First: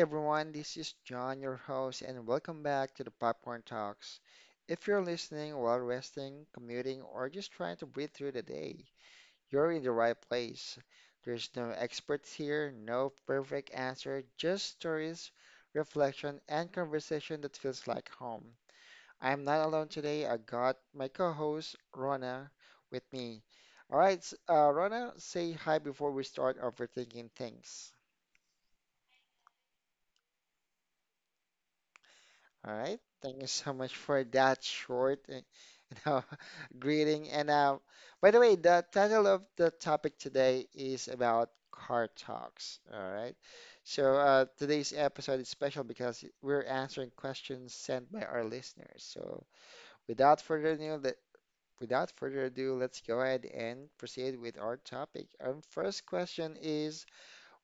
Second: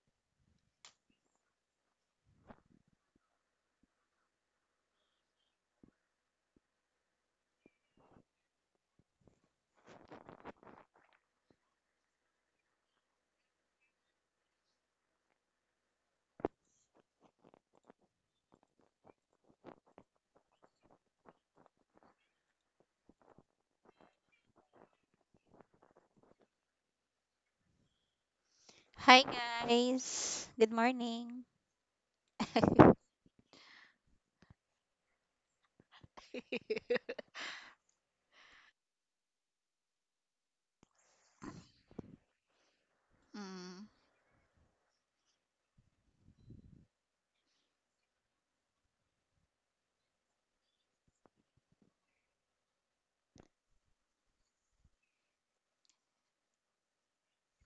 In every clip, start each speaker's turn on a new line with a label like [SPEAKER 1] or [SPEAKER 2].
[SPEAKER 1] everyone, this is John, your host, and welcome back to the Popcorn Talks. If you're listening while resting, commuting, or just trying to breathe through the day, you're in the right place. There's no experts here, no perfect answer, just stories, reflection, and conversation that feels like home. I'm not alone today. I got my co-host Rona with me. All right, Rona, say hi before we start overthinking things.
[SPEAKER 2] Hi guys. Good morning.
[SPEAKER 1] All right. Thank you so much for that short, greeting. And by the way, the title of the topic today is about car talks. All right.
[SPEAKER 2] mm.
[SPEAKER 1] So today's episode is special because we're answering questions sent by our listeners. So without further ado, without further ado, let's go ahead and proceed with our topic. Our first question is,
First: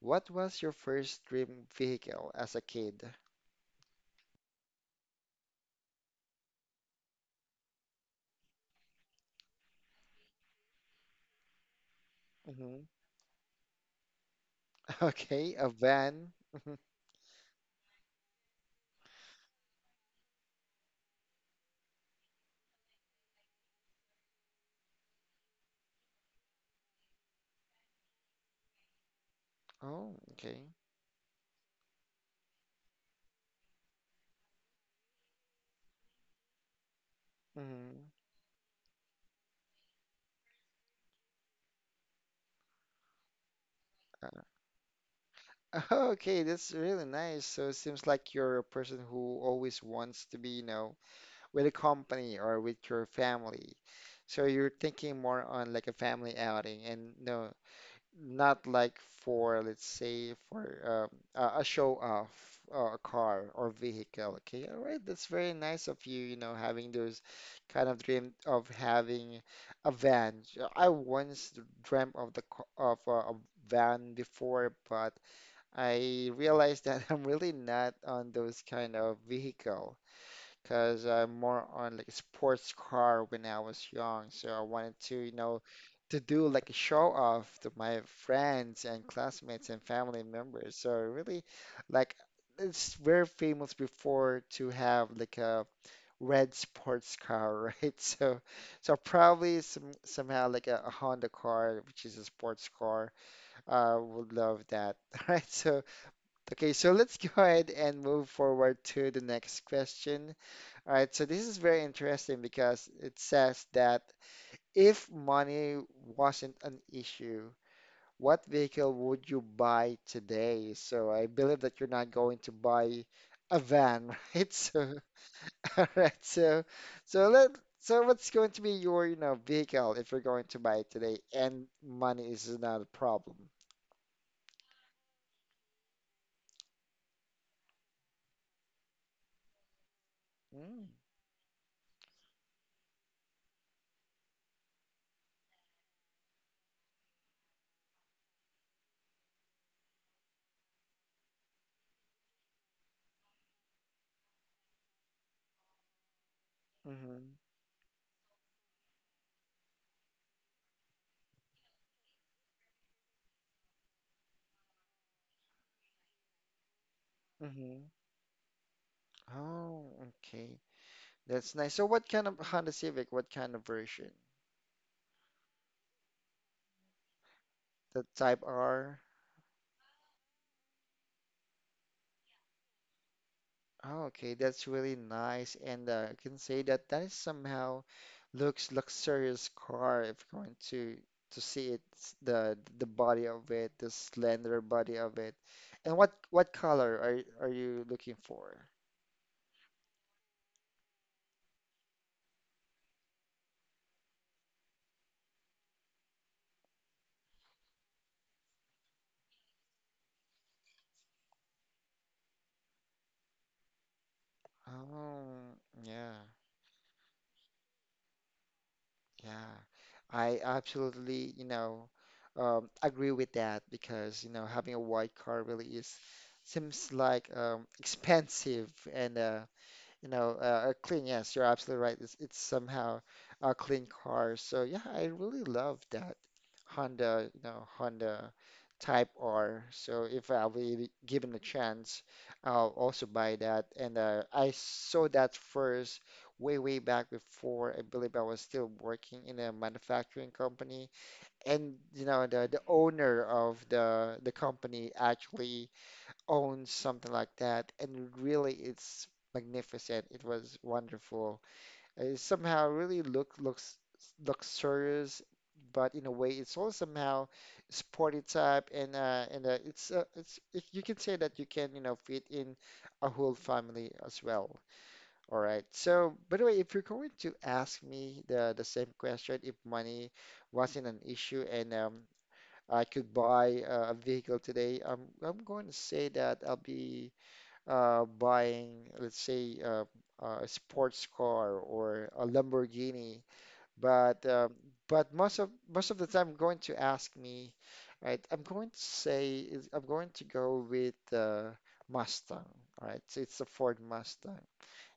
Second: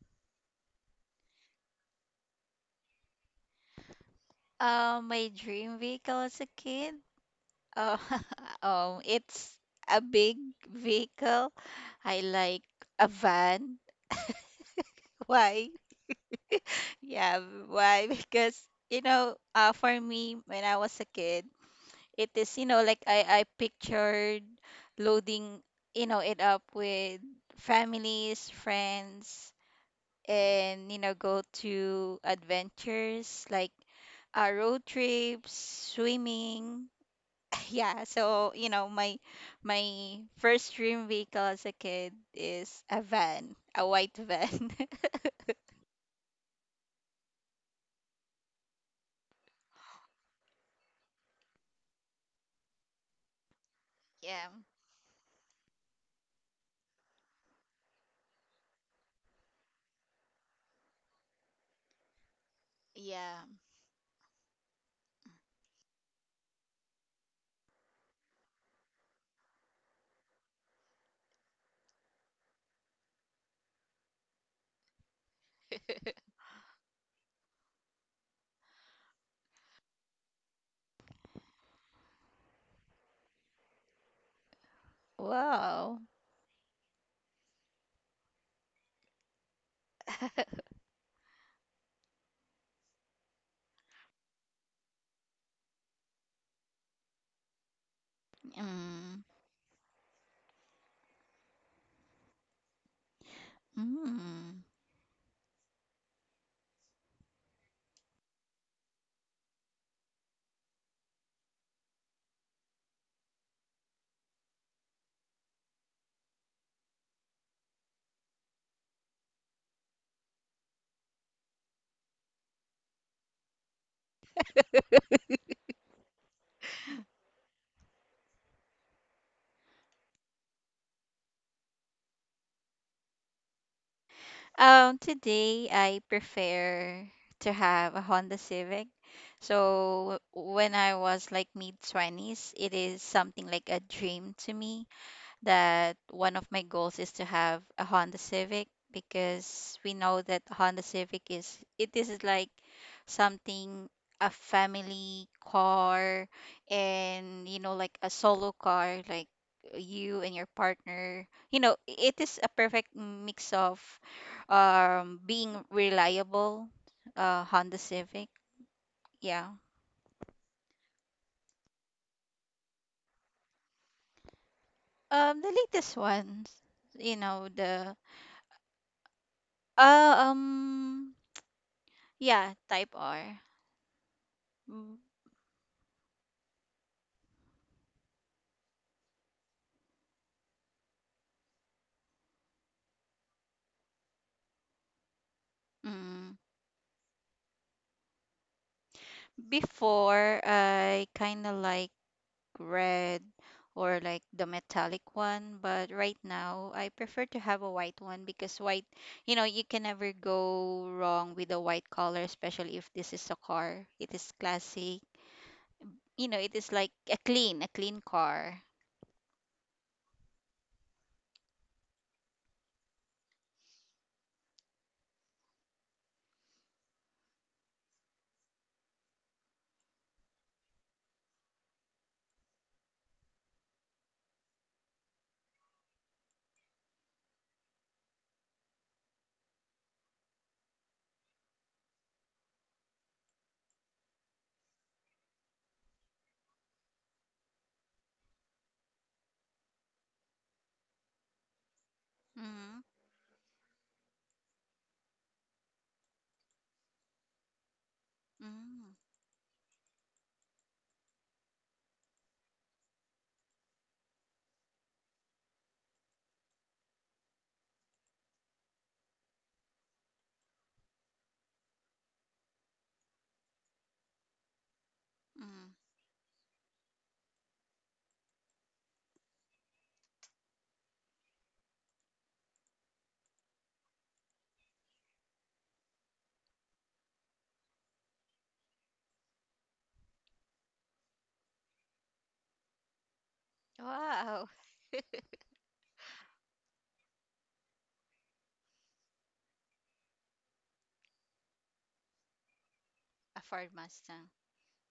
[SPEAKER 1] what was your first dream vehicle as a kid?
[SPEAKER 2] My dream vehicle as a kid. Oh, it's a big vehicle. I like
[SPEAKER 1] Hmm.
[SPEAKER 2] a van.
[SPEAKER 1] Okay, a
[SPEAKER 2] Why?
[SPEAKER 1] van. Mm-hmm.
[SPEAKER 2] Yeah, why? Because for me when I was a kid, it is like I pictured loading it up with families, friends.
[SPEAKER 1] Oh, okay.
[SPEAKER 2] And go to adventures like road trips, swimming. Yeah,
[SPEAKER 1] Hmm.
[SPEAKER 2] so my first dream vehicle as a kid is a van, a white
[SPEAKER 1] Uh,
[SPEAKER 2] van.
[SPEAKER 1] okay, that's really nice. So it seems like you're a person who always wants to be, with a company or with your family. So
[SPEAKER 2] Yeah.
[SPEAKER 1] you're thinking more on like a family outing and no, not like for, let's say, for a show off a
[SPEAKER 2] Yeah.
[SPEAKER 1] car or vehicle. Okay, all right, that's very nice of you, you know having those kind of dream of having a van. I once dreamt of of a van before, but I realized that I'm really not on those kind of vehicle, because I'm more on like sports car when I was young. So I wanted to,
[SPEAKER 2] Wow.
[SPEAKER 1] to do like a show off to my friends and classmates and family members. So really, like it's very famous before to have like a red sports car, right? So
[SPEAKER 2] Mm.
[SPEAKER 1] probably somehow like a Honda car, which is a sports car. Would
[SPEAKER 2] Mm.
[SPEAKER 1] love that. All right. So okay, so let's go ahead and move forward to the next question. All right, so this is very interesting because it says that if money wasn't an issue, what vehicle would you buy today? So I believe that you're not going to buy a van, right? So, all right, so let so what's going to be your, vehicle if you're going to buy it today and money is not a problem?
[SPEAKER 2] Today I prefer to have a Honda Civic. So when
[SPEAKER 1] Mm,
[SPEAKER 2] I was like mid 20s, it is something like a dream to me that one of my goals is to have a Honda Civic because we know that Honda Civic is like something, a family car,
[SPEAKER 1] mm-hmm,
[SPEAKER 2] and like a solo car, like you and your partner. You know, it is a perfect mix of being reliable, uh, Honda
[SPEAKER 1] mm-hmm.
[SPEAKER 2] Civic, yeah.
[SPEAKER 1] Oh, okay. That's nice. So what kind of Honda Civic, what kind of version?
[SPEAKER 2] The latest ones, you know, the
[SPEAKER 1] The Type R?
[SPEAKER 2] uh, um yeah, type R.
[SPEAKER 1] Oh, okay, that's really
[SPEAKER 2] Mm,
[SPEAKER 1] nice. And I can say that that is somehow looks luxurious car if you're going to see it, the body of it, the slender body of it. And what
[SPEAKER 2] mm.
[SPEAKER 1] what color are you looking for?
[SPEAKER 2] Before, I kind of like red or like the metallic one, but right now I prefer to have a white one, because white, you know, you can never go wrong with a white color, especially if this is a car. It is classic.
[SPEAKER 1] Oh, yeah,
[SPEAKER 2] You know, it is like a clean car.
[SPEAKER 1] yeah. I absolutely, agree with that, because, having a white car really is seems like expensive and are clean. Yes, you're absolutely right. It's somehow a clean car. So yeah, I really love that Honda Type R. So if I'll be given a chance, I'll also buy that. And I saw that first way, way back before. I believe I was still working in a manufacturing company, and the
[SPEAKER 2] Mm-hmm.
[SPEAKER 1] owner of the company actually own something like that, and really
[SPEAKER 2] Mm-hmm.
[SPEAKER 1] it's magnificent. It was wonderful. It somehow really looks luxurious, but in a way it's also somehow sporty type, and you can say that you can fit in a whole family as well. All right.
[SPEAKER 2] Mm-hmm.
[SPEAKER 1] So, by the way, if you're going to ask me the same question, if money wasn't an issue and I could buy a vehicle today, I'm going to say that I'll be buying, let's say, a sports car or a Lamborghini, but um,
[SPEAKER 2] Wow,
[SPEAKER 1] but most of the time, I'm going to ask me, right? I'm going to say I'm going to go with Mustang, all right? So it's
[SPEAKER 2] a
[SPEAKER 1] a
[SPEAKER 2] Ford
[SPEAKER 1] Ford
[SPEAKER 2] Mustang.
[SPEAKER 1] Mustang.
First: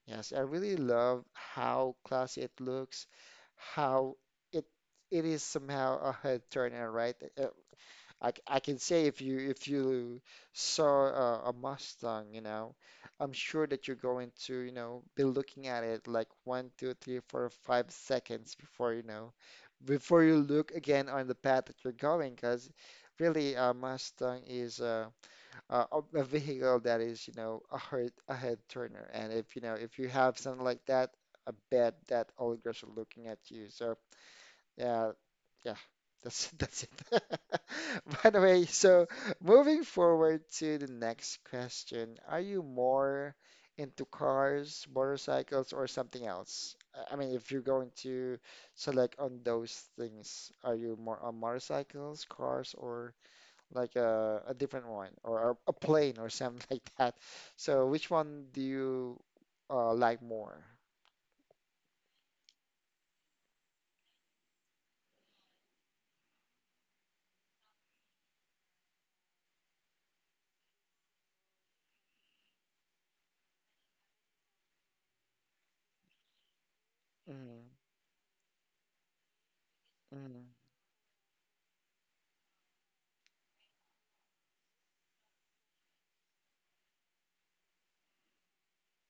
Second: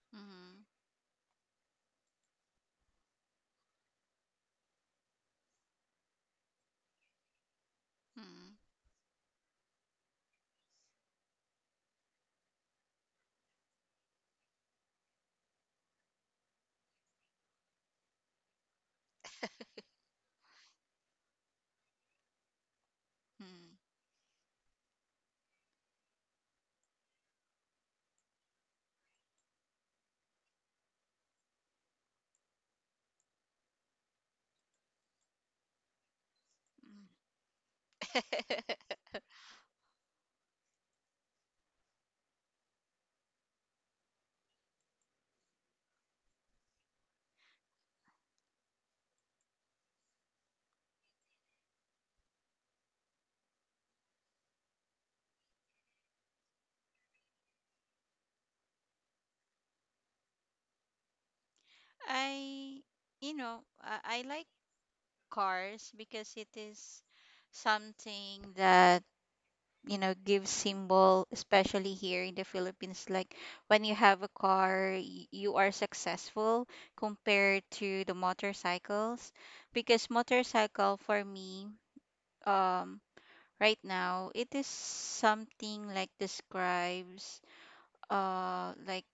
[SPEAKER 1] Yes, I
[SPEAKER 2] Mm-hmm.
[SPEAKER 1] really love how classy it looks, how it it is somehow a head turner, right? Uh, I can say, if you saw a Mustang, I'm sure that you're going to, be looking at it like one, two, three, four, 5 seconds before, before you look again on the path that you're going, because really a
[SPEAKER 2] Mm-hmm.
[SPEAKER 1] Mustang is a a vehicle that is, a head turner, and if you have something like that, I bet that all girls are looking at you. So yeah, yeah, that's that's it. By the way, so moving forward to the next question, are you more into cars, motorcycles, or something else? I mean, if you're going to select on those things, are you more on motorcycles, cars, or like a different one, or a plane, or something like that? So, which one do you like more?
[SPEAKER 2] I, I like cars because it is something that gives symbol, especially here in the Philippines. Like when you have a car, you are successful compared
[SPEAKER 1] Mm-hmm.
[SPEAKER 2] to the motorcycles. Because
[SPEAKER 1] Mm-hmm.
[SPEAKER 2] motorcycle for me, um right now it is something like describes uh like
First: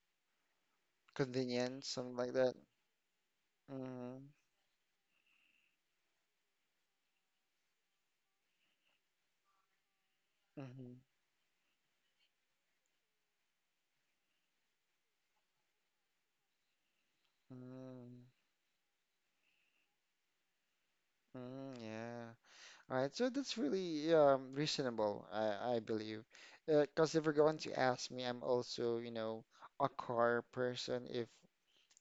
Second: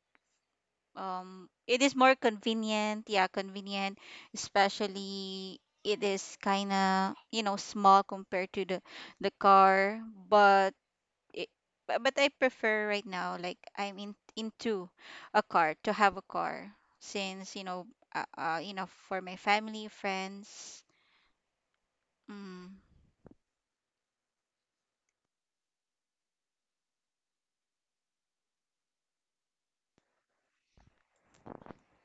[SPEAKER 2] it
[SPEAKER 1] Convenience,
[SPEAKER 2] is more
[SPEAKER 1] something like that.
[SPEAKER 2] convenient, yeah, convenient.
[SPEAKER 1] Mm-hmm.
[SPEAKER 2] Especially it is kind of, you know, small compared to the car, but
[SPEAKER 1] Mm-hmm.
[SPEAKER 2] it, but I prefer right now. Like I'm in into a car, to have a car, since
[SPEAKER 1] Mm,
[SPEAKER 2] you know, for my family, friends.
[SPEAKER 1] mm, yeah.
[SPEAKER 2] Mm.
[SPEAKER 1] All right. So that's really reasonable, I believe. Because if you're going to ask me, I'm also, a car person. If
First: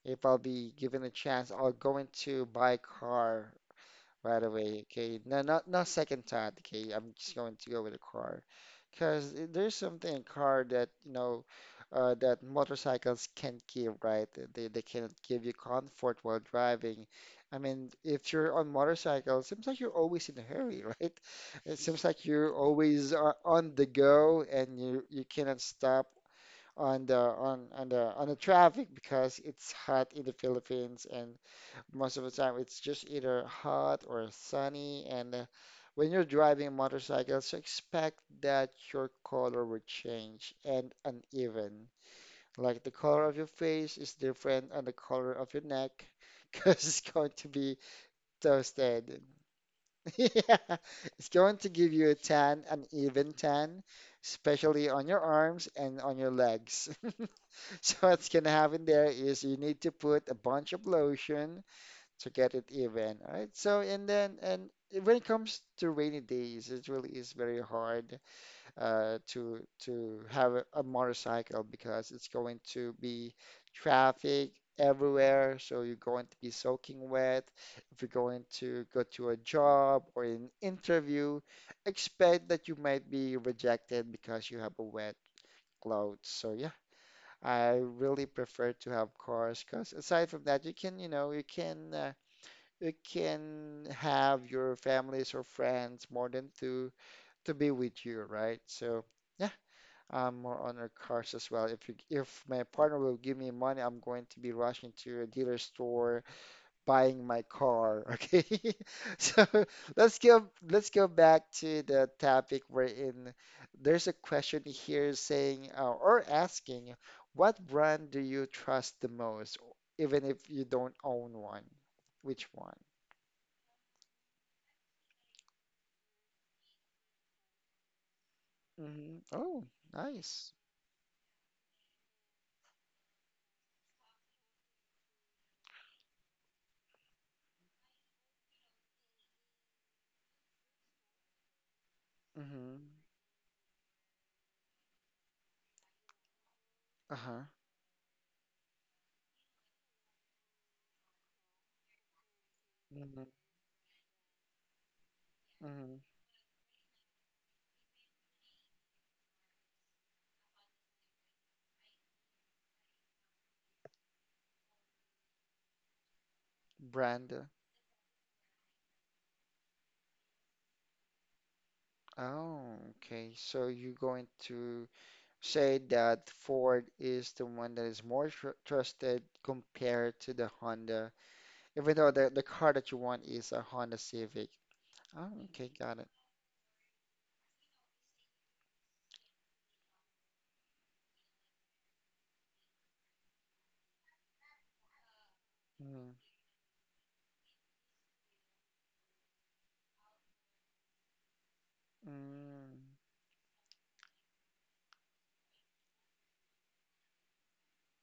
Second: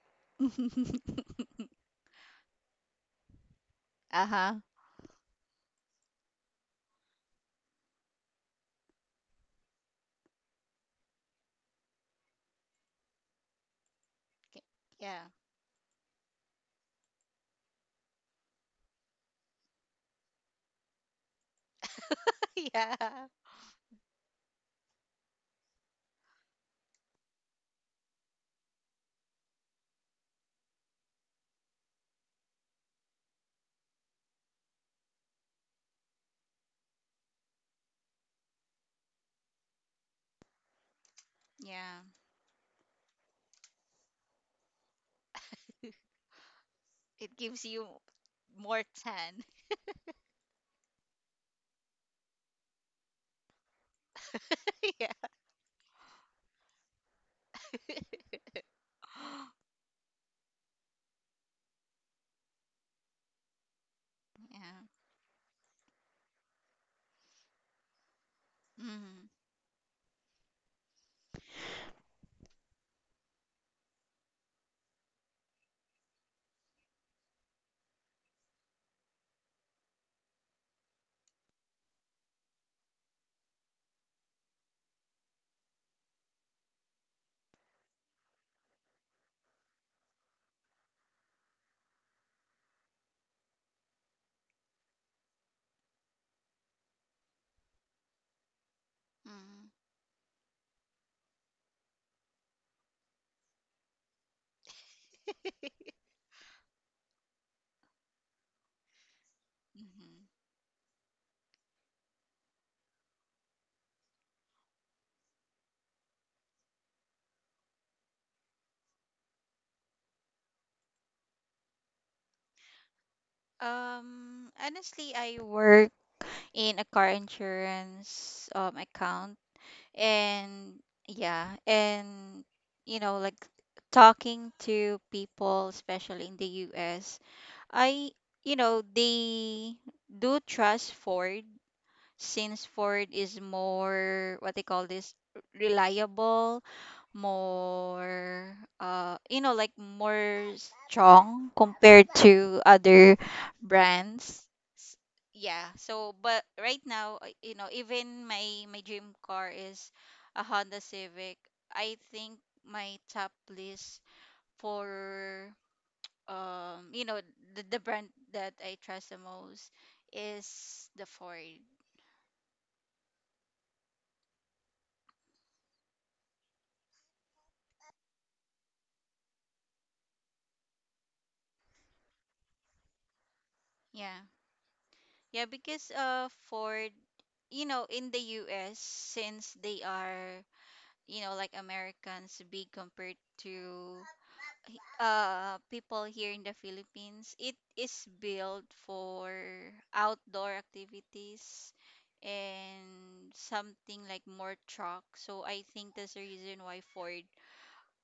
[SPEAKER 1] if I'll be given a chance, I'll go into buy a car right
[SPEAKER 2] Uh-huh.
[SPEAKER 1] away. Okay, no, not no second thought. Okay, I'm just going to go with a car, because there's something in car that motorcycles can't give. Right, they cannot
[SPEAKER 2] Yeah.
[SPEAKER 1] give you comfort while driving. I mean, if you're on motorcycle, it seems like you're always in a hurry, right? It seems like you're
[SPEAKER 2] Yeah.
[SPEAKER 1] always on the go, and you cannot stop on the traffic because it's hot in the Philippines, and most of the time, it's just either hot or sunny. And when you're driving motorcycles, expect that your color will change and uneven.
[SPEAKER 2] Yeah.
[SPEAKER 1] Like the color of your face is different and the color of your neck, because it's going
[SPEAKER 2] It
[SPEAKER 1] to
[SPEAKER 2] gives
[SPEAKER 1] be
[SPEAKER 2] you more
[SPEAKER 1] toasted.
[SPEAKER 2] tan.
[SPEAKER 1] Yeah, it's going to give you a tan, an even tan, especially on
[SPEAKER 2] Yeah.
[SPEAKER 1] your arms and on your legs. So what's gonna happen there is you need to put a bunch of lotion to get it even, right? So and then and
[SPEAKER 2] Yeah.
[SPEAKER 1] when it comes to rainy days, it really is very hard
[SPEAKER 2] Mm-hmm.
[SPEAKER 1] to have a motorcycle because it's going to be traffic everywhere. So you're going to be soaking wet. If you're going to go to a job or an interview, expect that you might be rejected because you have a wet clothes. So yeah, I really prefer to have cars because aside from that, you can you know you can. You can have your families or friends more than two to be with you, right? So yeah, I'm more on our cars as well. If my partner will give me money, I'm going to be rushing to a dealer store buying my car. Okay, so let's
[SPEAKER 2] Mhm.
[SPEAKER 1] go let's go back to the topic we're in. There's a question here saying or asking, what brand do you trust the most, even if you don't own one? Which one?
[SPEAKER 2] Honestly, I work in a car insurance
[SPEAKER 1] Mm-hmm.
[SPEAKER 2] account,
[SPEAKER 1] Oh, nice.
[SPEAKER 2] and yeah, and you know, like talking to people, especially in the US, I you know, they do trust Ford, since
[SPEAKER 1] Mm-hmm.
[SPEAKER 2] Ford is more, what they call this, reliable,
[SPEAKER 1] Uh-huh.
[SPEAKER 2] more, you know, like more strong compared to other
[SPEAKER 1] Mm-hmm.
[SPEAKER 2] brands. S- yeah,
[SPEAKER 1] Mm-hmm.
[SPEAKER 2] so but right now, you know, even my my dream car is a Honda Civic, I think my top list for, you know,
[SPEAKER 1] Brand.
[SPEAKER 2] the brand that I trust the most is the Ford.
[SPEAKER 1] Oh, okay. So you're going to say that Ford is the one that is more tr trusted compared to the Honda, even though the car that you want is a Honda
[SPEAKER 2] Yeah,
[SPEAKER 1] Civic. Oh,
[SPEAKER 2] yeah,
[SPEAKER 1] okay.
[SPEAKER 2] because,
[SPEAKER 1] Got it.
[SPEAKER 2] uh, Ford, you know, in the US, since they are, you know, like Americans, big compared to, uh, people
[SPEAKER 1] Mm-hmm.
[SPEAKER 2] here in the Philippines. It is built for outdoor activities and something like more truck. So I think that's the reason why Ford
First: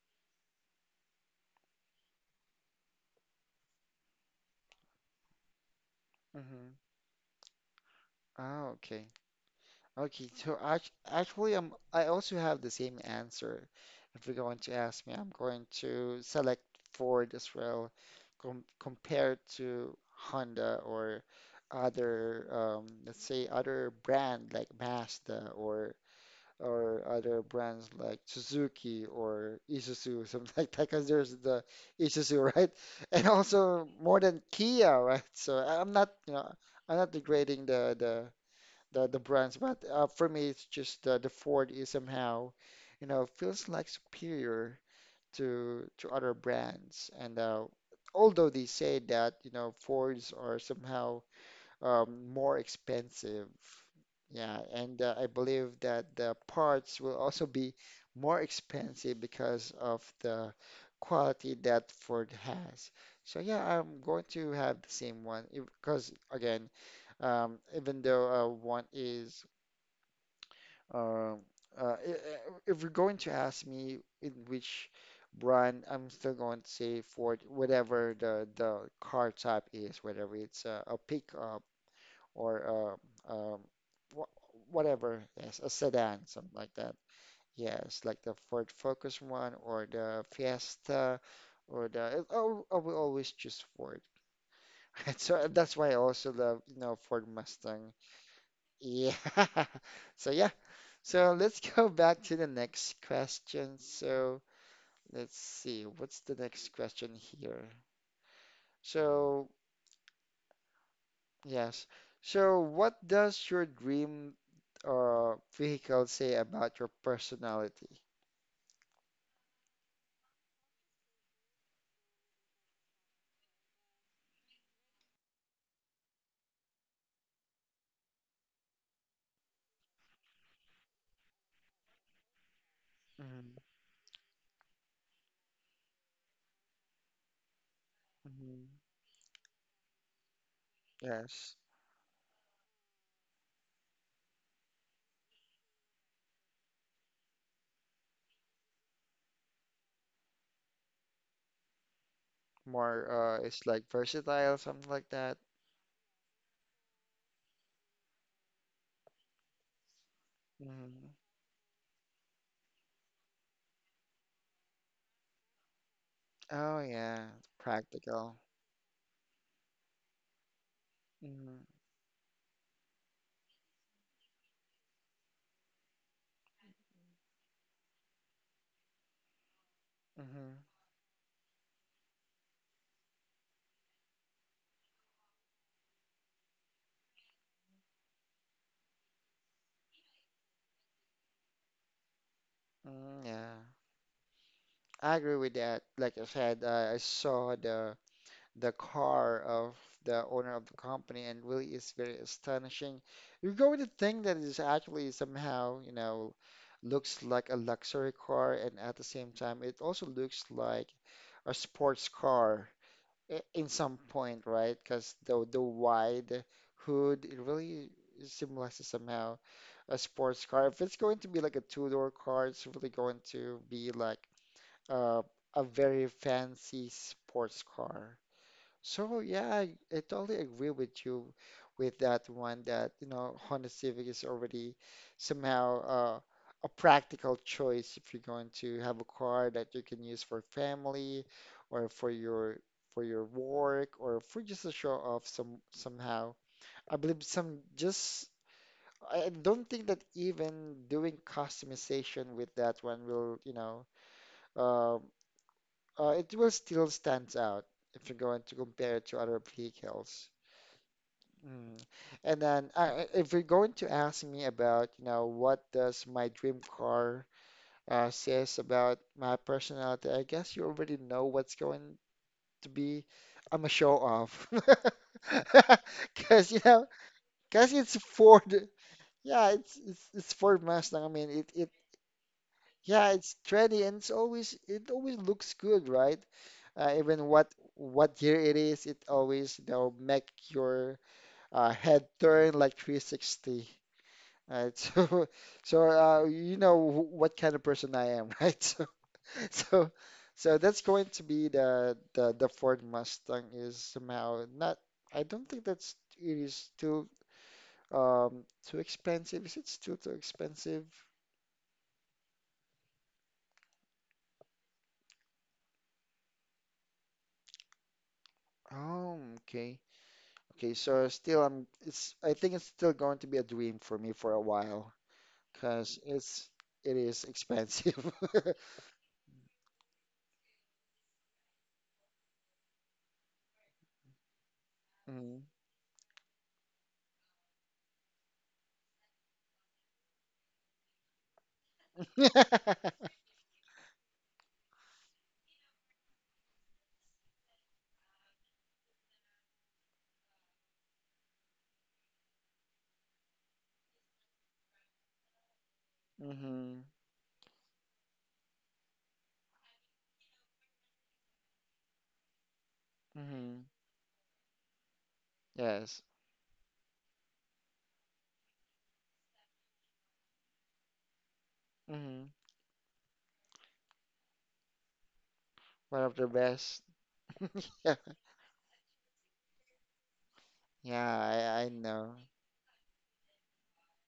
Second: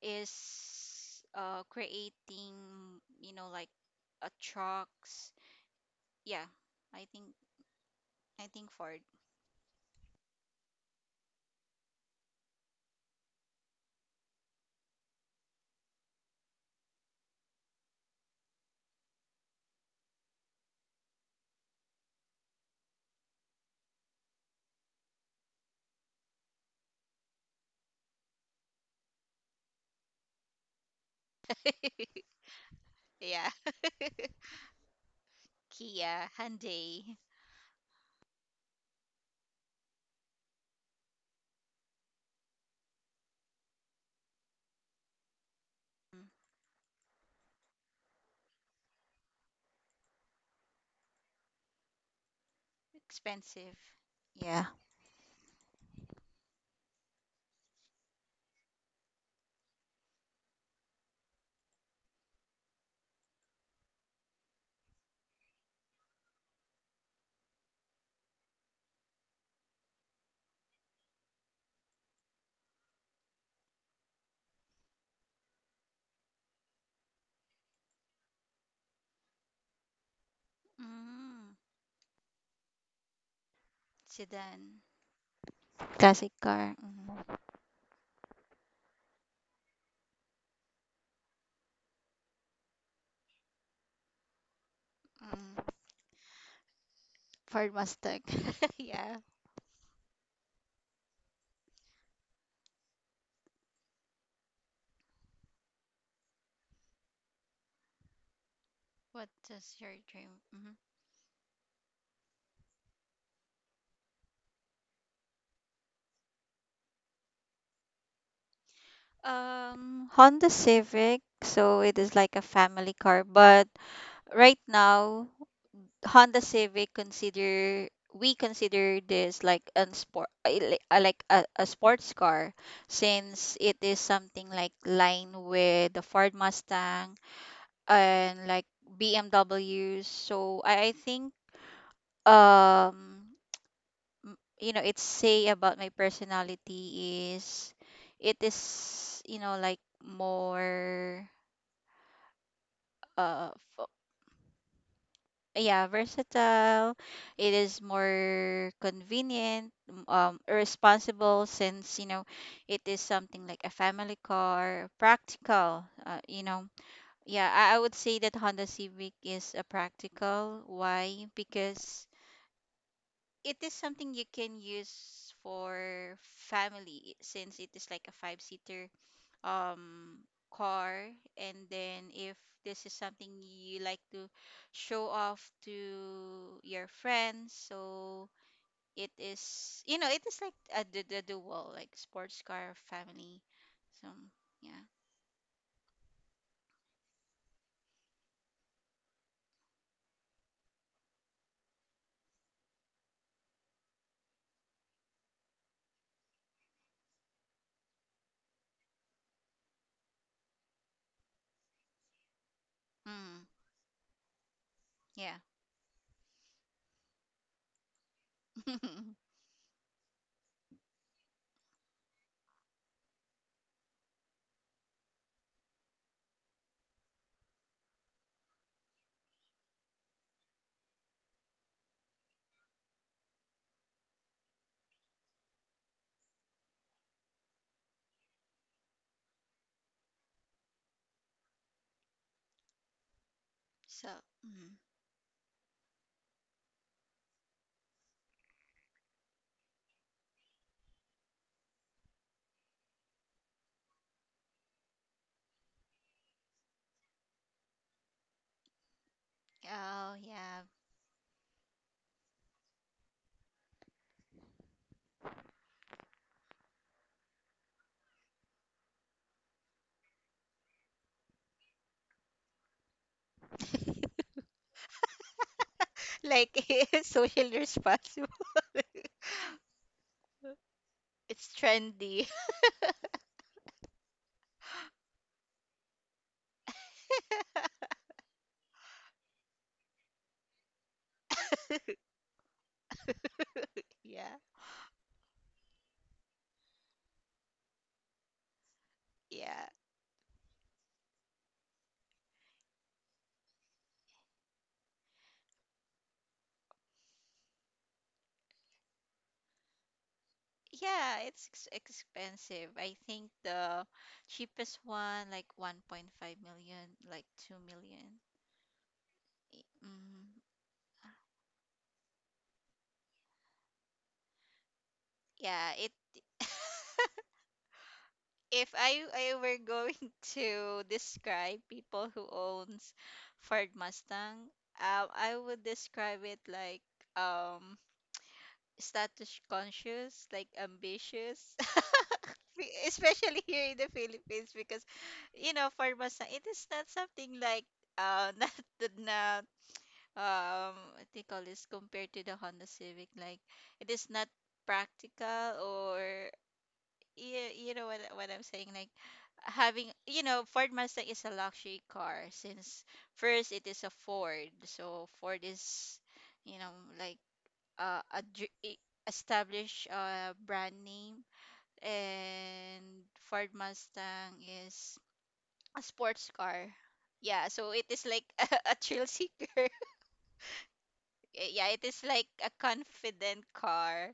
[SPEAKER 2] is, uh, creating, you know, like a trucks. Yeah,
[SPEAKER 1] Mm-hmm.
[SPEAKER 2] I think I
[SPEAKER 1] Oh,
[SPEAKER 2] think Ford.
[SPEAKER 1] okay. Okay, so actually, I also have the same answer. If you're going to ask me, I'm going to select Ford as well, compared to Honda or other, let's say, other brand like Mazda or other brands like Suzuki or Isuzu, something like that. Because there's the Isuzu, right? And
[SPEAKER 2] Yeah.
[SPEAKER 1] also more than Kia, right? So I'm not,
[SPEAKER 2] Kia,
[SPEAKER 1] you know, I'm not
[SPEAKER 2] Hyundai.
[SPEAKER 1] degrading the brands, but for me, it's just the Ford is somehow, feels like superior to
[SPEAKER 2] Mm.
[SPEAKER 1] other brands. And although they say that, Fords are somehow more expensive,
[SPEAKER 2] Expensive.
[SPEAKER 1] yeah,
[SPEAKER 2] Yeah.
[SPEAKER 1] and I believe that the parts will also be more expensive because of the quality that Ford has. So yeah, I'm going to have the same one because again. Even though one is um, uh, i- i- if you're going to ask me in which brand, I'm still going to say Ford, whatever the car type is, whether it's a
[SPEAKER 2] Mm,
[SPEAKER 1] pickup or a, um, wha
[SPEAKER 2] sedan.
[SPEAKER 1] whatever, yes, a sedan,
[SPEAKER 2] Classic
[SPEAKER 1] something like
[SPEAKER 2] car.
[SPEAKER 1] that.
[SPEAKER 2] Mhm.
[SPEAKER 1] Yes, like the Ford Focus one or the Fiesta or the. I will always choose Ford. So
[SPEAKER 2] Mm,
[SPEAKER 1] that's why I also love, Ford
[SPEAKER 2] Ford
[SPEAKER 1] Mustang.
[SPEAKER 2] Mustang.
[SPEAKER 1] Yeah.
[SPEAKER 2] Yeah.
[SPEAKER 1] So yeah. So let's go back to the next question. So let's see, what's the next question here?
[SPEAKER 2] What
[SPEAKER 1] So,
[SPEAKER 2] is your dream? Hmm.
[SPEAKER 1] yes. So, what does your dream vehicle say about your personality?
[SPEAKER 2] Honda Civic, so it is like a family car, but right now Honda Civic, consider we consider this like an sport, like a sports car, since
[SPEAKER 1] Hmm.
[SPEAKER 2] it is something like line with the Ford Mustang and
[SPEAKER 1] Hmm.
[SPEAKER 2] like BMWs. So I think,
[SPEAKER 1] Yes.
[SPEAKER 2] um you know, it's say about my personality is it is, you know, like more
[SPEAKER 1] More,
[SPEAKER 2] uh
[SPEAKER 1] it's
[SPEAKER 2] fo-
[SPEAKER 1] like versatile, something like that.
[SPEAKER 2] yeah, versatile. It is more convenient,
[SPEAKER 1] Hmm.
[SPEAKER 2] responsible, since you know it is something like a family car, practical, you know.
[SPEAKER 1] Oh, yeah.
[SPEAKER 2] Yeah, I would say that
[SPEAKER 1] Practical.
[SPEAKER 2] Honda Civic is a practical. Why?
[SPEAKER 1] Hmm.
[SPEAKER 2] Because it is something you can use for family, since it is like a five seater um
[SPEAKER 1] Hmm.
[SPEAKER 2] car. And then if this is something you like to show off to your friends, so it is, you know, it is like a, the dual, like sports car
[SPEAKER 1] Mm,
[SPEAKER 2] family,
[SPEAKER 1] yeah.
[SPEAKER 2] so yeah.
[SPEAKER 1] I agree with that. Like I said, I saw the car of the owner of the company and really is very astonishing. You're going to think that it is actually somehow, you know, looks like a luxury car, and at the same time it also looks like a sports car
[SPEAKER 2] Mm,
[SPEAKER 1] in some point, right? Because
[SPEAKER 2] yeah.
[SPEAKER 1] the wide hood, it really symbolizes somehow a sports car. If it's going to be like a two-door car, it's really going to be like uh, a very fancy sports car. So yeah, I totally agree with you with that one that, you know, Honda Civic is already somehow a practical choice if you're going to have a car that you can use for family or for your work
[SPEAKER 2] So
[SPEAKER 1] or for just
[SPEAKER 2] mm.
[SPEAKER 1] a show off some somehow. I believe some just I don't think that even doing customization with that one will, you know, um it will still stands out if you're going to compare it to other
[SPEAKER 2] Oh
[SPEAKER 1] vehicles.
[SPEAKER 2] yeah.
[SPEAKER 1] Mm. And then, if you're going to ask me about, you know, what does my dream car says about my personality, I guess you already know what's going to be. I'm a show off, because you know,
[SPEAKER 2] Like social
[SPEAKER 1] because it's
[SPEAKER 2] responsible.
[SPEAKER 1] Ford. Yeah, it's Ford Mustang. I mean,
[SPEAKER 2] It's
[SPEAKER 1] it
[SPEAKER 2] trendy.
[SPEAKER 1] yeah, it's trendy, and it always looks good, right? Even what what year it is, it always, you know, make your head turn like 360.
[SPEAKER 2] Yeah,
[SPEAKER 1] All right, so so you know what kind of person I am, right? So
[SPEAKER 2] yeah,
[SPEAKER 1] so so that's going to be the Ford Mustang is somehow not. I don't think that's it is too too expensive. Is it still too expensive?
[SPEAKER 2] yeah. It's ex expensive. I think the cheapest one, like 1.5 million, like 2 million.
[SPEAKER 1] Oh, okay.
[SPEAKER 2] Mm,
[SPEAKER 1] Okay, so still I'm it's I think it's still going to be a dream for me for a while
[SPEAKER 2] yeah, it.
[SPEAKER 1] because it is expensive.
[SPEAKER 2] If I were going to describe people who owns Ford Mustang, I
[SPEAKER 1] Mhm.
[SPEAKER 2] would describe it like um status conscious, like ambitious. Especially here in the Philippines, because, you know, farmers, it is not something like uh not not, what they call this, compared to the Honda Civic. Like it is not practical or,
[SPEAKER 1] Mm-hmm.
[SPEAKER 2] you know what I'm saying. Like having, you know, Ford Mustang is a luxury car, since first it
[SPEAKER 1] Mm-hmm.
[SPEAKER 2] is a Ford. So Ford is,
[SPEAKER 1] Yes.
[SPEAKER 2] you know, like uh, a, dr- i- establish a brand name,
[SPEAKER 1] Mm-hmm. Yes.
[SPEAKER 2] and Ford Mustang is a
[SPEAKER 1] One of
[SPEAKER 2] sports
[SPEAKER 1] the
[SPEAKER 2] car.
[SPEAKER 1] best.
[SPEAKER 2] Yeah, so it is like a thrill seeker.
[SPEAKER 1] Yeah,
[SPEAKER 2] Yeah,
[SPEAKER 1] I
[SPEAKER 2] it is
[SPEAKER 1] know.
[SPEAKER 2] like a confident car.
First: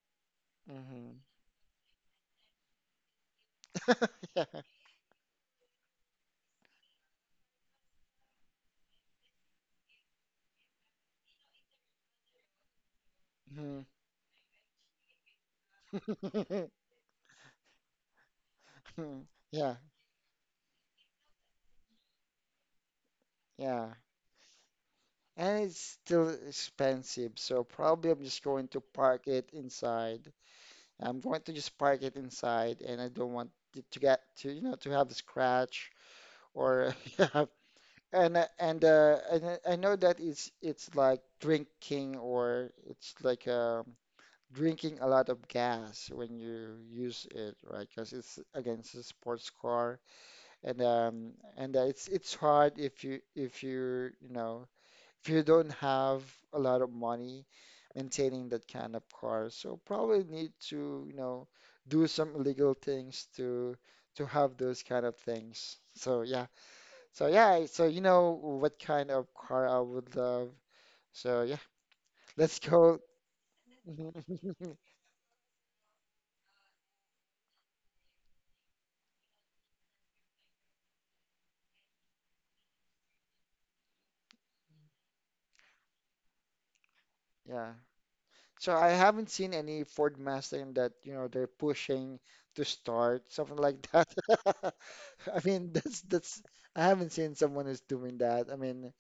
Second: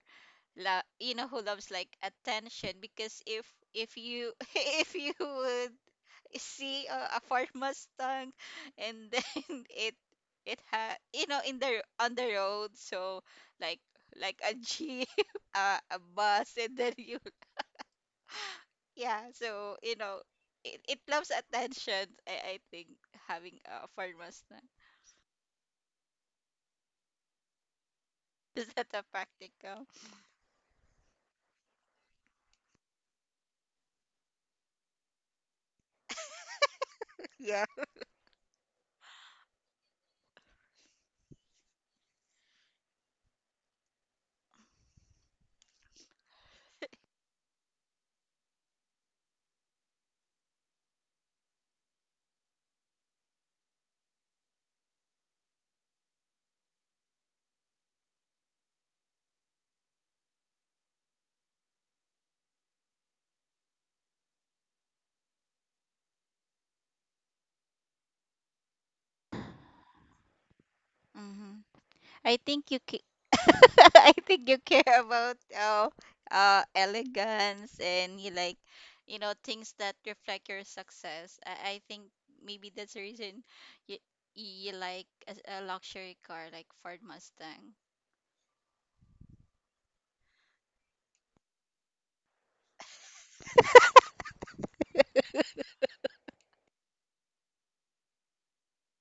[SPEAKER 2] La, you
[SPEAKER 1] Hmm.
[SPEAKER 2] know, who loves like attention. Because if you if you would see a Ford Mustang, and then it it had, you know, in the on the road, so like
[SPEAKER 1] Mhm.
[SPEAKER 2] like a jeep, a bus, and then you, yeah.
[SPEAKER 1] Yeah,
[SPEAKER 2] So you know it, it loves attention. I think having a
[SPEAKER 1] yeah.
[SPEAKER 2] Ford Mustang.
[SPEAKER 1] And it's still expensive, so probably I'm just going
[SPEAKER 2] Is
[SPEAKER 1] to
[SPEAKER 2] that a
[SPEAKER 1] park it
[SPEAKER 2] practical?
[SPEAKER 1] inside. I'm going to just park it inside, and I don't want it to get to, you know, to have a scratch or yeah.
[SPEAKER 2] Yeah.
[SPEAKER 1] And I know that it's like drinking, or it's like drinking a lot of gas when you use it, right? Because it's against a sports car, and it's hard if you know if you don't have a lot of money maintaining that kind of car. So probably need to, you know, do some illegal things to have those kind of things. So yeah, so yeah, so you know what kind of car I would love. So
[SPEAKER 2] Mm-hmm.
[SPEAKER 1] yeah,
[SPEAKER 2] I
[SPEAKER 1] let's
[SPEAKER 2] think you
[SPEAKER 1] go.
[SPEAKER 2] ca- I think you care about elegance, and you like, you know, things that reflect your success. I think maybe that's the reason you you like a luxury car like Ford
[SPEAKER 1] Yeah.
[SPEAKER 2] Mustang.
[SPEAKER 1] So I haven't seen any Ford Mustang that, you know, they're pushing to start, something like that. I mean, that's I haven't seen someone who's doing that. I mean,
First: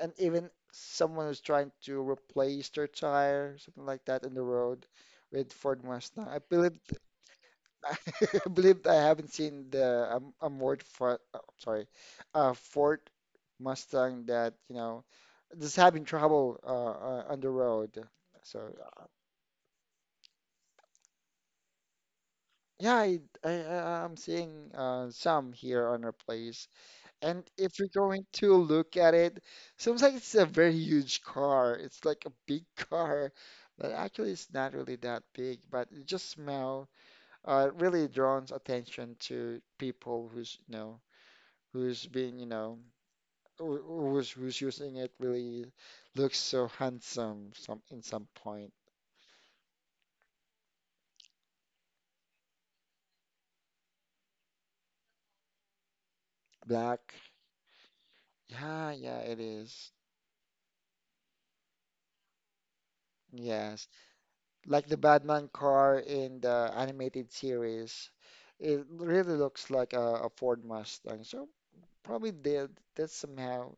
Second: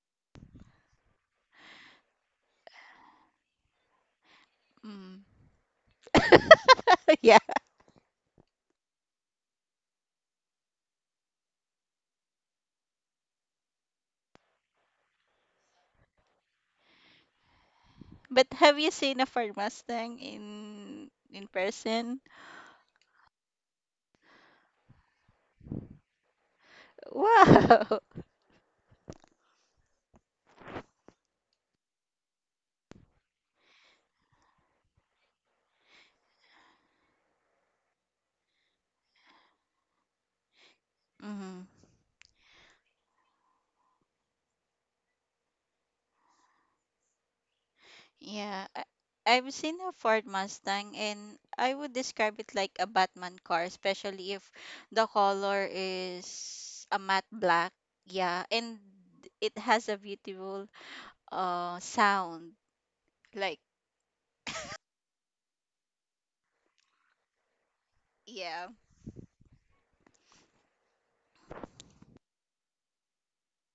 [SPEAKER 1] and even someone who's trying to replace their tire, something like that in the road
[SPEAKER 2] Mm.
[SPEAKER 1] with Ford Mustang. I believe
[SPEAKER 2] Yeah.
[SPEAKER 1] I believe I haven't seen the a Ford for, sorry, a Ford Mustang that, you know, just having trouble on the road.
[SPEAKER 2] But
[SPEAKER 1] So
[SPEAKER 2] have you seen a Ford Mustang in person?
[SPEAKER 1] yeah, I'm seeing some here on our place. And if you're
[SPEAKER 2] Wow.
[SPEAKER 1] going to look at it, seems like it's a very huge car. It's like a big car, but actually it's not really that big. But it just smell really draws attention to people who's, you know,
[SPEAKER 2] Mm-hmm.
[SPEAKER 1] who's being, you know, who- who's who's using it really looks so handsome some in some
[SPEAKER 2] Yeah,
[SPEAKER 1] point.
[SPEAKER 2] I've seen a Ford Mustang, and I would describe it like a Batman car, especially if the color is a
[SPEAKER 1] Black.
[SPEAKER 2] matte black. Yeah, and
[SPEAKER 1] Yeah, yeah, it
[SPEAKER 2] it has
[SPEAKER 1] is.
[SPEAKER 2] a beautiful sound. Like
[SPEAKER 1] Yes. Like the Batman car in the animated series.
[SPEAKER 2] yeah.
[SPEAKER 1] It really looks like a Ford Mustang. So probably did that somehow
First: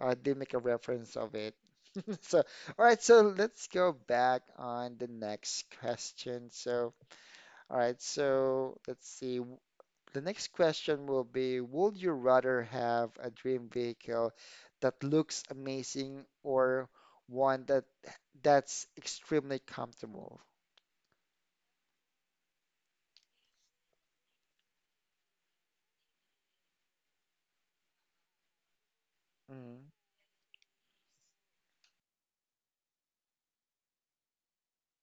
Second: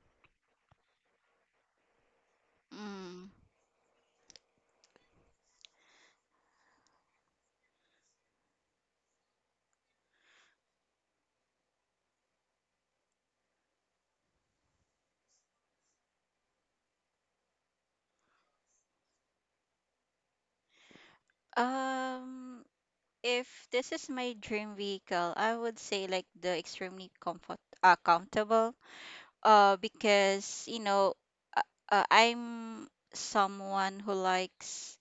[SPEAKER 1] did make a reference of it. So all right, so
[SPEAKER 2] Mm.
[SPEAKER 1] let's go back on the next question. So all right, so let's see. The next question will be, would you rather have a dream vehicle that looks amazing or one that that's extremely comfortable?
[SPEAKER 2] Um, if this is my dream vehicle, I would say like the extremely comfortable,
[SPEAKER 1] Mm.
[SPEAKER 2] because you know uh, I'm someone who likes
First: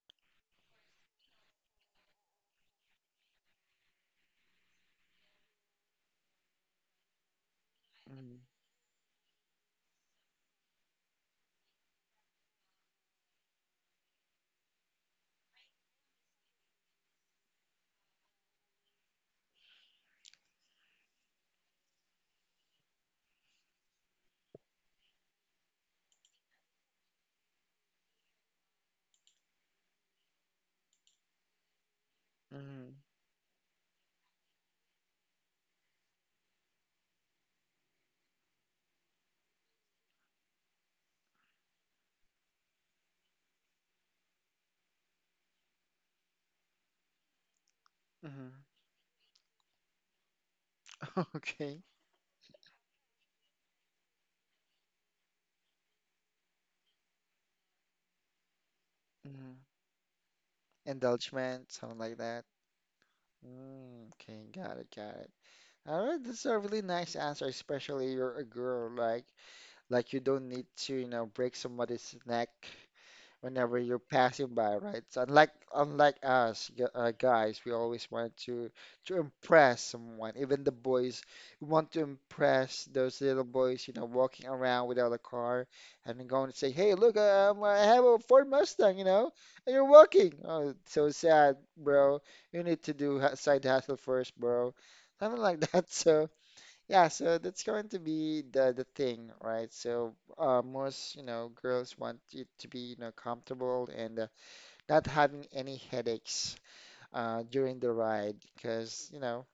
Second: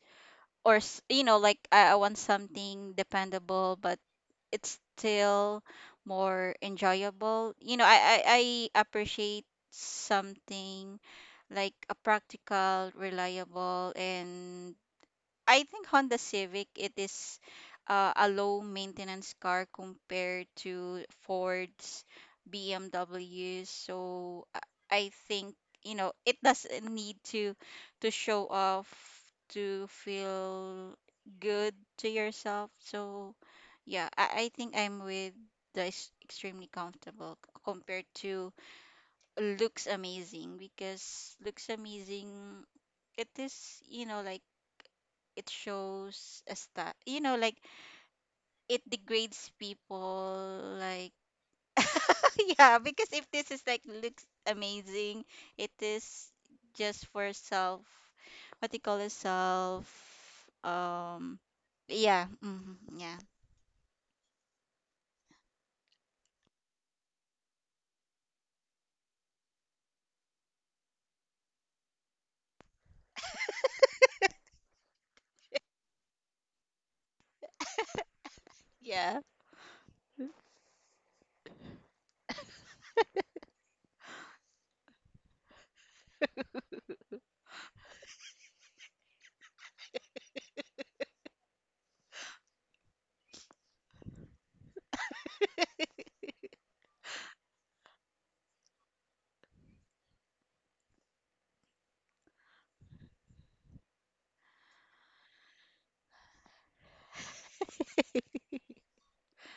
[SPEAKER 2] you know, like I want something dependable, but it's still more enjoyable. You know,
[SPEAKER 1] Mm,
[SPEAKER 2] I appreciate something like a practical, reliable. And I think Honda Civic it is, a low maintenance car compared to Ford's, BMWs. So, I think, you know, it doesn't need to show off to feel good to yourself.
[SPEAKER 1] mhm,
[SPEAKER 2] So yeah, I think I'm with the extremely comfortable compared to looks amazing. Because looks amazing, it is, you know, like it shows a stat, you know, like
[SPEAKER 1] mhm.
[SPEAKER 2] it degrades people like.
[SPEAKER 1] Okay.
[SPEAKER 2] Yeah, because if this is like looks amazing, it is just for self, what you call it,
[SPEAKER 1] Mhm.
[SPEAKER 2] self um
[SPEAKER 1] Indulgement, something like
[SPEAKER 2] yeah.
[SPEAKER 1] that.
[SPEAKER 2] Hmm, yeah.
[SPEAKER 1] Mm, okay, got it, got it. All right, this is a really nice answer, especially you're a girl, like you don't need to, you know, break somebody's neck whenever you're passing by, right? So unlike us guys, we always want
[SPEAKER 2] Yeah.
[SPEAKER 1] to impress someone. Even the boys, we want to impress those little boys, you know, walking around without a car, and going to say, "Hey, look, I have a Ford Mustang," you know, and you're walking. Oh, it's so sad, bro. You need to do side hustle first, bro. Something like that. So. Yeah, so that's going to be the thing, right? So most, you know, girls want it to be, you know, comfortable, and not having any headaches during the ride because, you know,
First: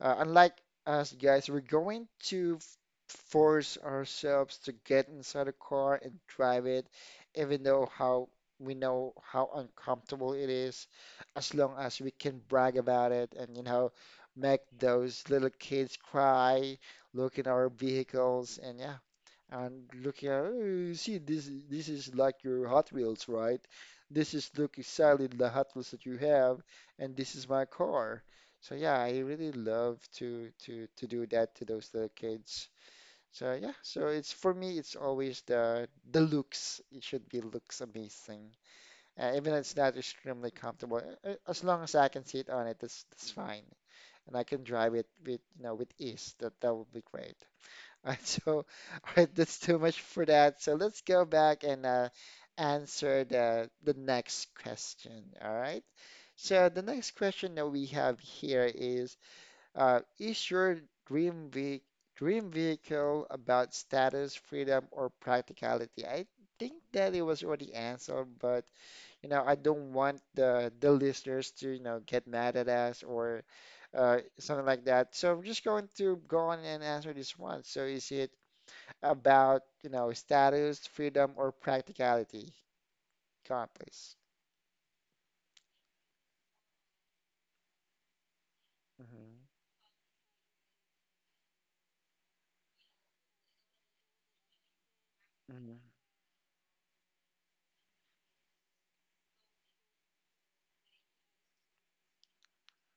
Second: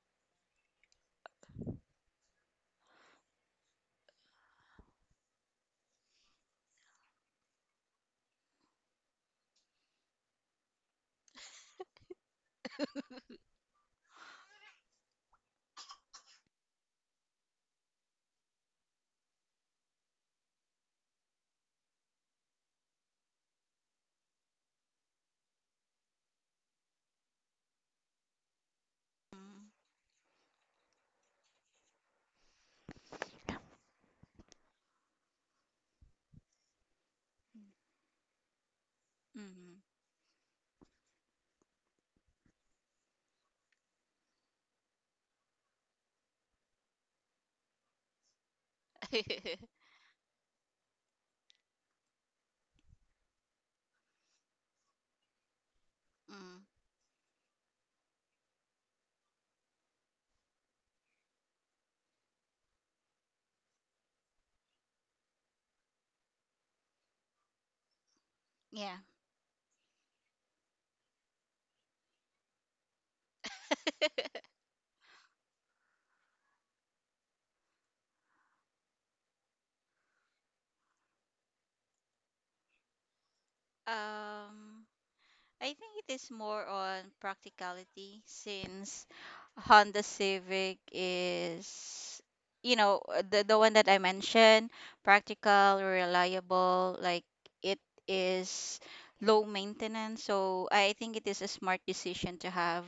[SPEAKER 1] unlike us guys, we're going to force ourselves to get inside a car and drive it, even though how we know how uncomfortable it is, as long as we can brag about it, and you know, make those little kids cry, look in our vehicles, and yeah, and look at, you see, this is like your Hot Wheels, right? This is look exactly the Hot Wheels that you have, and this is my car. So yeah, I really love to do that to those little kids. So yeah, so it's for me, it's always the looks. It should be looks amazing, even if it's
[SPEAKER 2] Mm-hmm.
[SPEAKER 1] not extremely comfortable. As long as I can sit on it, that's fine, and I can drive it with you know with ease. That that would be great. All right, so, all right, that's too much for that. So let's go back and answer the next question. All right.
[SPEAKER 2] Mm,
[SPEAKER 1] So the next question that we have here is your dream ve dream vehicle about status, freedom, or practicality? I think that it was already answered, but
[SPEAKER 2] yeah.
[SPEAKER 1] you know, I don't want the listeners to, you know, get mad at us or something like that. So I'm just going to go on and answer this one. So is it about, you know, status, freedom, or practicality? Come on, please.
[SPEAKER 2] Um, I think it is more on practicality, since
[SPEAKER 1] Mm-hmm.
[SPEAKER 2] Honda Civic is, you know, the one that I mentioned, practical, reliable, like it is low maintenance. So I think it is a smart decision to have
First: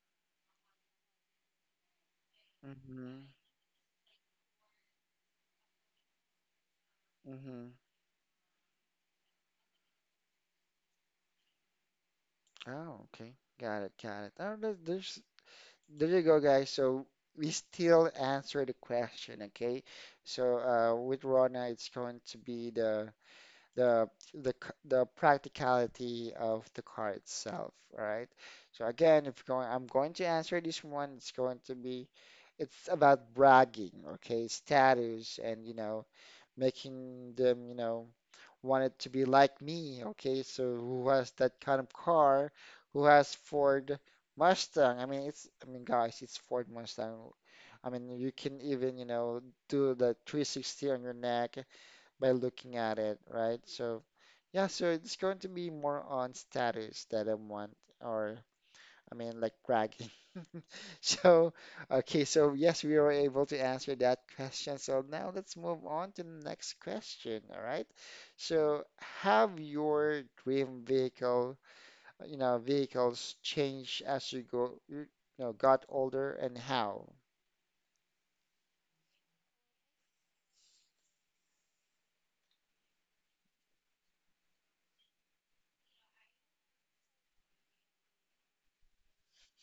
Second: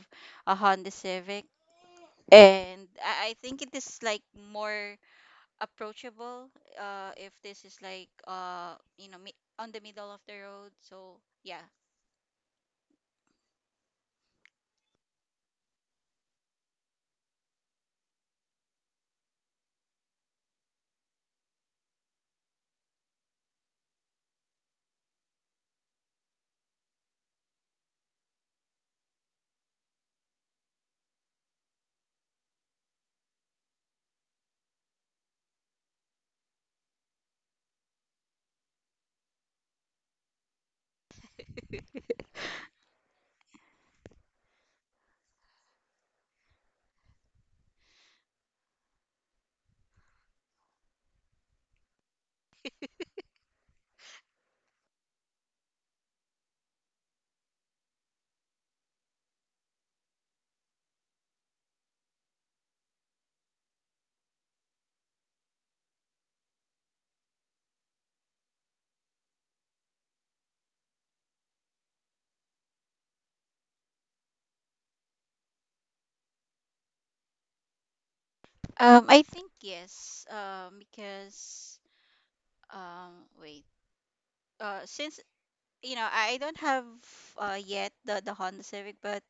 [SPEAKER 2] a Honda Civic. And
[SPEAKER 1] Mm-hmm. Mm-hmm.
[SPEAKER 2] I think it is like more approachable, if this
[SPEAKER 1] Mm-hmm.
[SPEAKER 2] is like, you know, on the middle of the road. So yeah.
[SPEAKER 1] Oh, okay. Got it. Got it. Oh, there's there you go, guys. So we still answer the question, okay? So with Rona, it's going to be the the practicality of the car itself, right? So again, if going, I'm going to answer this one. It's going to be, it's about bragging, okay? Status, and you know, making them, you know, want it to be like me, okay? So who has that kind of car? Who has Ford Mustang? I mean, it's I mean, guys, it's Ford Mustang. I mean, you can even, you know, do the 360 on your neck by looking at it, right? So, yeah, so it's going to be more on status that I want, or I mean, like bragging. So, okay, so yes, we were able to answer that question. So now let's move on to the next question, all right? So, have your dream vehicle, you know, vehicles changed as you got older, and how?
[SPEAKER 2] I think yes. Because wait. Since, you know, I don't have yet the Honda Civic, but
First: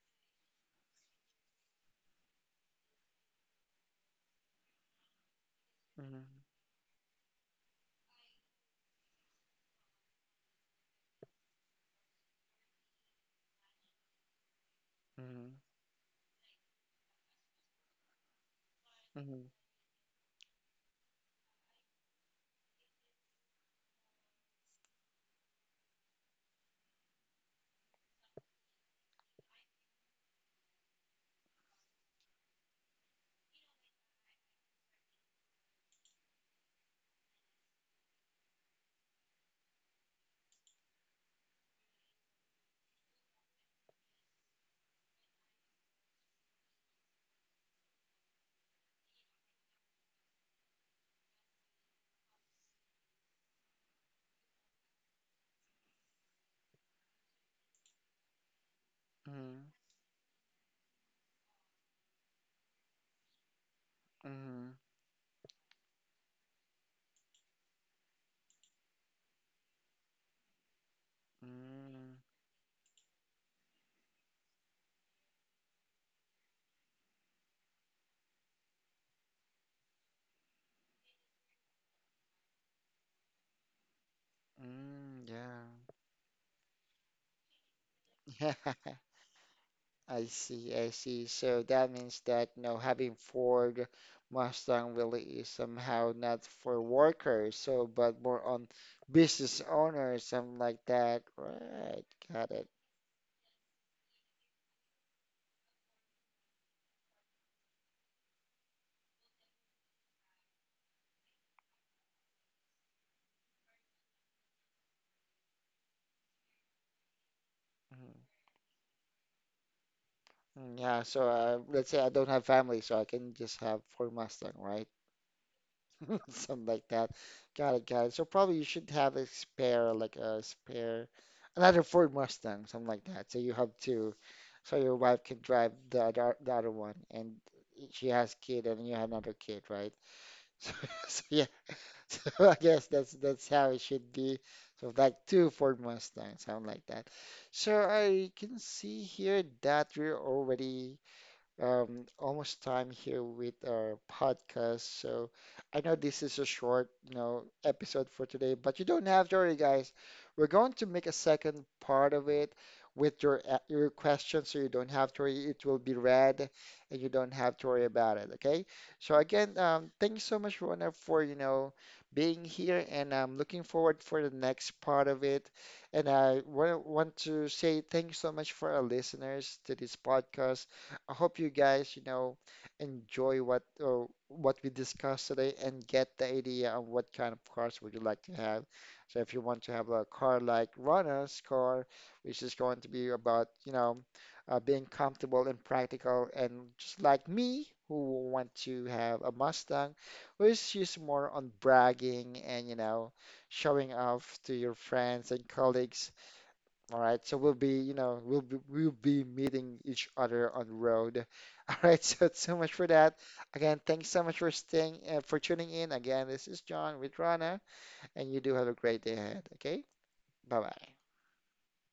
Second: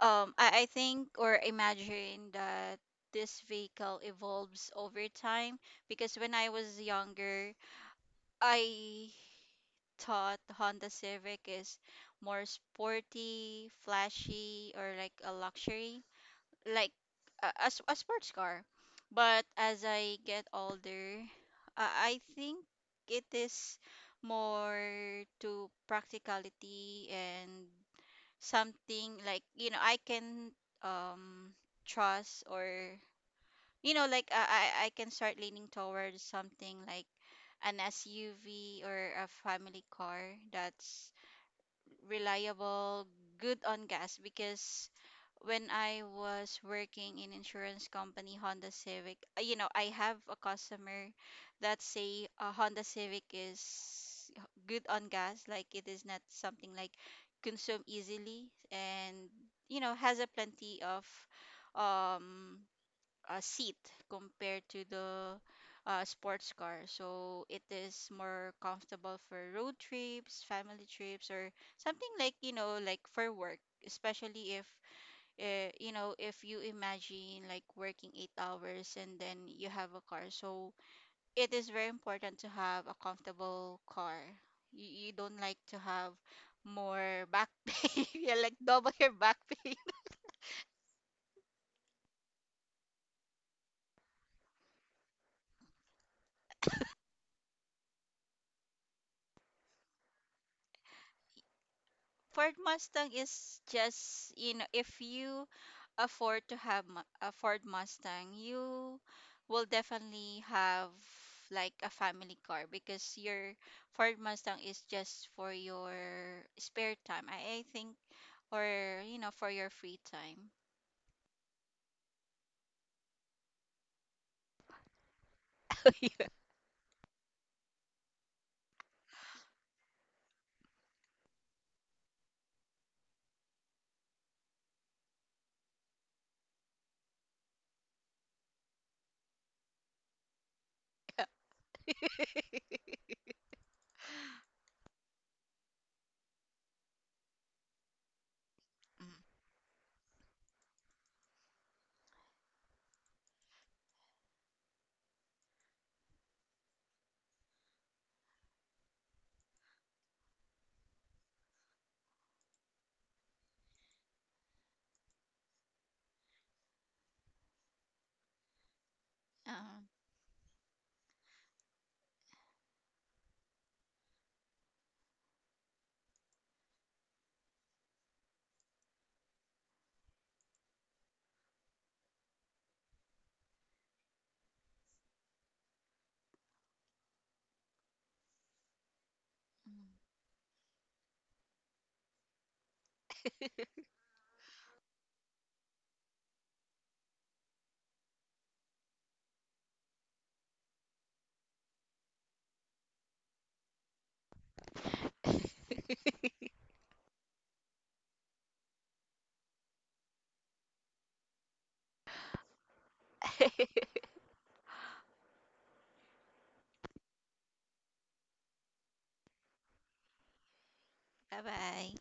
[SPEAKER 2] I think or imagine that this vehicle evolves over time. Because
[SPEAKER 1] Mhm,
[SPEAKER 2] when I was younger, I thought Honda Civic is more sporty, flashy, or like a
[SPEAKER 1] mhm,
[SPEAKER 2] luxury, like a, a sports car. But
[SPEAKER 1] mhm,
[SPEAKER 2] as I get older, I think it is more to practicality and something like, you know, I can um trust, or you know, like I can start leaning towards something like an SUV or a family car that's reliable, good on gas. Because when I was working in insurance company, Honda Civic, you know, I have a customer that say a Honda Civic is good on gas, like it is not something like consume easily, and
[SPEAKER 1] mhm,
[SPEAKER 2] you know, has a plenty of um a seat compared
[SPEAKER 1] mhm,
[SPEAKER 2] to the sports car. So it is more comfortable for road trips, family trips, or something
[SPEAKER 1] mm,
[SPEAKER 2] like, you know, like for work, especially if, you know, if you imagine like working 8 hours and then you have a car. So it is very important to have a comfortable car. You
[SPEAKER 1] mm.
[SPEAKER 2] don't like
[SPEAKER 1] Yeah.
[SPEAKER 2] to have more back pay, yeah, like double your back pay.
[SPEAKER 1] I see, I see. So that means that, you know, having Ford Mustang really is somehow not for workers, so but more on business owners, something like that. Right, got
[SPEAKER 2] Ford
[SPEAKER 1] it.
[SPEAKER 2] Mustang is just, you know, if you afford to have a Ford Mustang, you will definitely have like a family car, because your Ford Mustang is just for your spare time, I think,
[SPEAKER 1] Mhm.
[SPEAKER 2] or, you know, for your free time.
[SPEAKER 1] Mm. Yeah, so let's say I don't have family, so I can just have Ford Mustang, right?
[SPEAKER 2] Yeah.
[SPEAKER 1] Something like that. Got it, got it. So probably you should have a spare, like a spare, another Ford Mustang, something like that. So you have two, so your wife can drive the other one, and she has kid, and you have another kid, right? So, so yeah, so I guess that's how it should be. So like two Ford Mustangs, something like that. So I can see
[SPEAKER 2] Mm.
[SPEAKER 1] here that we're already almost time here with our podcast. So I know this is a short, you know, episode for today, but you don't have to worry, guys. We're going to make a second part of it with your your questions, so you don't have to worry. It will be read, and you don't have to worry about it. Okay. So again,
[SPEAKER 2] Um,
[SPEAKER 1] thank you so much, Rona, for you know being here, and I'm looking forward for the next part of it. And I want to say thank you so much for our listeners to this podcast. I hope you guys, you know, enjoy what we discussed today and get the idea of what kind of cars would you like to have. So if you want to have a car like Rana's car, which is going to be about, you know, being comfortable and practical, and just like me, who want to have a Mustang, which is more on bragging and, you know, showing off to your friends and colleagues. All right, so we'll be, you know, we'll be meeting each other on the road. All right, so it's so much for that. Again, thanks so much for staying, for tuning in. Again, this is John with Rana, and you do have a great day ahead. Okay, bye bye.
[SPEAKER 2] Bye-bye.